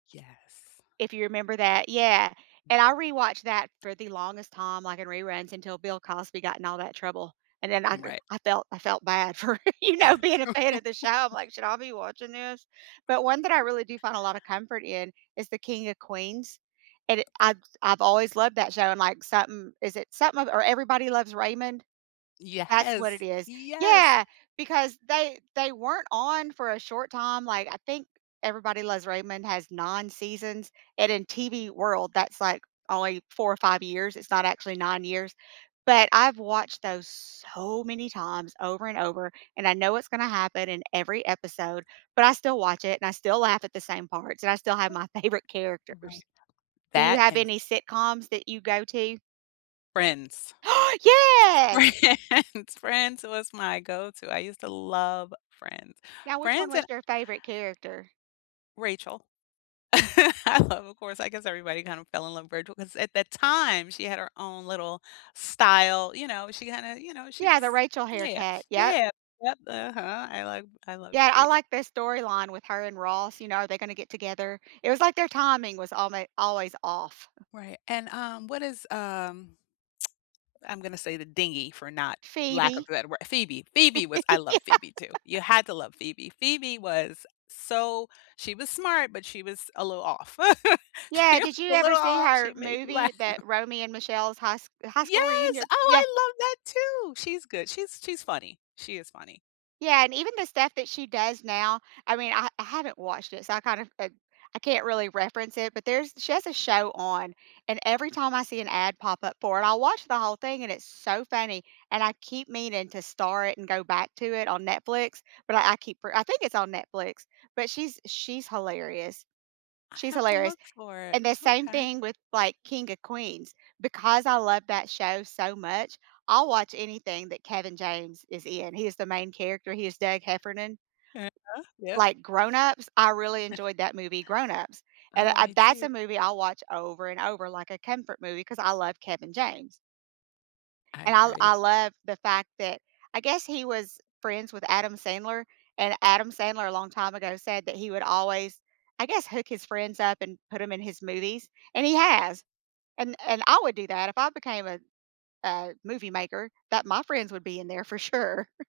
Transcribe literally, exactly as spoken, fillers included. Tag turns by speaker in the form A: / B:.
A: Yes.
B: If you remember that yeah, and I rewatched that for the longest time, like, in reruns until Bill Cosby got in all that trouble, and then I go
A: Right.
B: I felt I felt bad for, you know, being a fan of the show. I'm, like, "Should I be watching this?" But one that I really do find a lotta comfort in is the King of Queens. And it I've s I've always loved that show and, like, something is it something of or Everybody Loves Raymond? That's what it
A: Yes.
B: is.
A: Yes.
B: Yeah, because they they weren't on for a short time, like, I think Everybody Loves Raymond has nine seasons, and in TV world, that's, like, only four or five years. It's not actually nine years. But I've watched those so many times over and over, and I know what's gonna happen in every episode, but I still watch it, and I still laugh at the same parts, and I still have my favorite
A: Right.
B: characters. Do you
A: That
B: have
A: and
B: any sitcoms that you go to?
A: Friends.
B: Yes!
A: Friends. Friends was my go to. I used to love Friends.
B: Now which one
A: Friends
B: was
A: and
B: your favorite character?
A: Rachel. I love of course, I guess everybody kinda fell in love with Rachel 'cause at that time, she had her own little style, you know? She had a you know, she was
B: Yeah. The Rachel
A: Yeah,
B: haircut. Yep.
A: yeah. Yep. What uh-huh. I love I love
B: Yeah. I
A: Rach
B: like the storyline with her and Ross, you know, are they gonna get together? It was like their timing was almo always off.
A: Right. And, um, what is um I'm gonna say the dingy for not lack of
B: Phoebe.
A: that wor Phoebe. Phoebe was I love Phoebe, too.
B: Yeah.
A: You had to love Phoebe. Phoebe was so she was smart, but she was a little off. She
B: Yeah. Did
A: was
B: you
A: a
B: ever
A: little
B: see
A: off.
B: her
A: She made me
B: movie
A: laugh.
B: that Romy and Michelle's High S High
A: Yes.
B: School
A: Oh,
B: Reunion? Yeah.
A: I love that too. She's good. She's she's funny. She is funny.
B: Yeah, and even the stuff that she does now, I mean, I I haven't watched it, so, I kind of and I can't really reference it, but there's she has a show on, and every time I see an ad pop up for it, I'll watch the whole thing, and it's so funny. And I keep meaning to star it and go back to it on Netflix, but I I keep I think it's on Netflix, but she's she's hilarious
A: I
B: she's
A: have to
B: hilarious,
A: look for it.
B: and the same
A: Okay.
B: thing with, like, King of Queens. Because I love that show so much I'll watch anything that Kevin James is in. He is the main character. He is Doug Heffernan.
A: Yeah, yep.
B: Like, Grown Ups, I really enjoyed that movie, Grown Ups. And
A: Oh,
B: I
A: me
B: that's
A: too.
B: a movie I'll watch over and over like a comfort movie 'cause I love Kevin James.
A: I
B: And I l
A: agree.
B: I love the fact that I guess he was friends with Adam Sandler, and Adam Sandler a long time ago said that he would always, I guess, hook his friends up and put them in his movies, and he has. And and I would do that if I became a a movie maker that my friends would be in there for sure.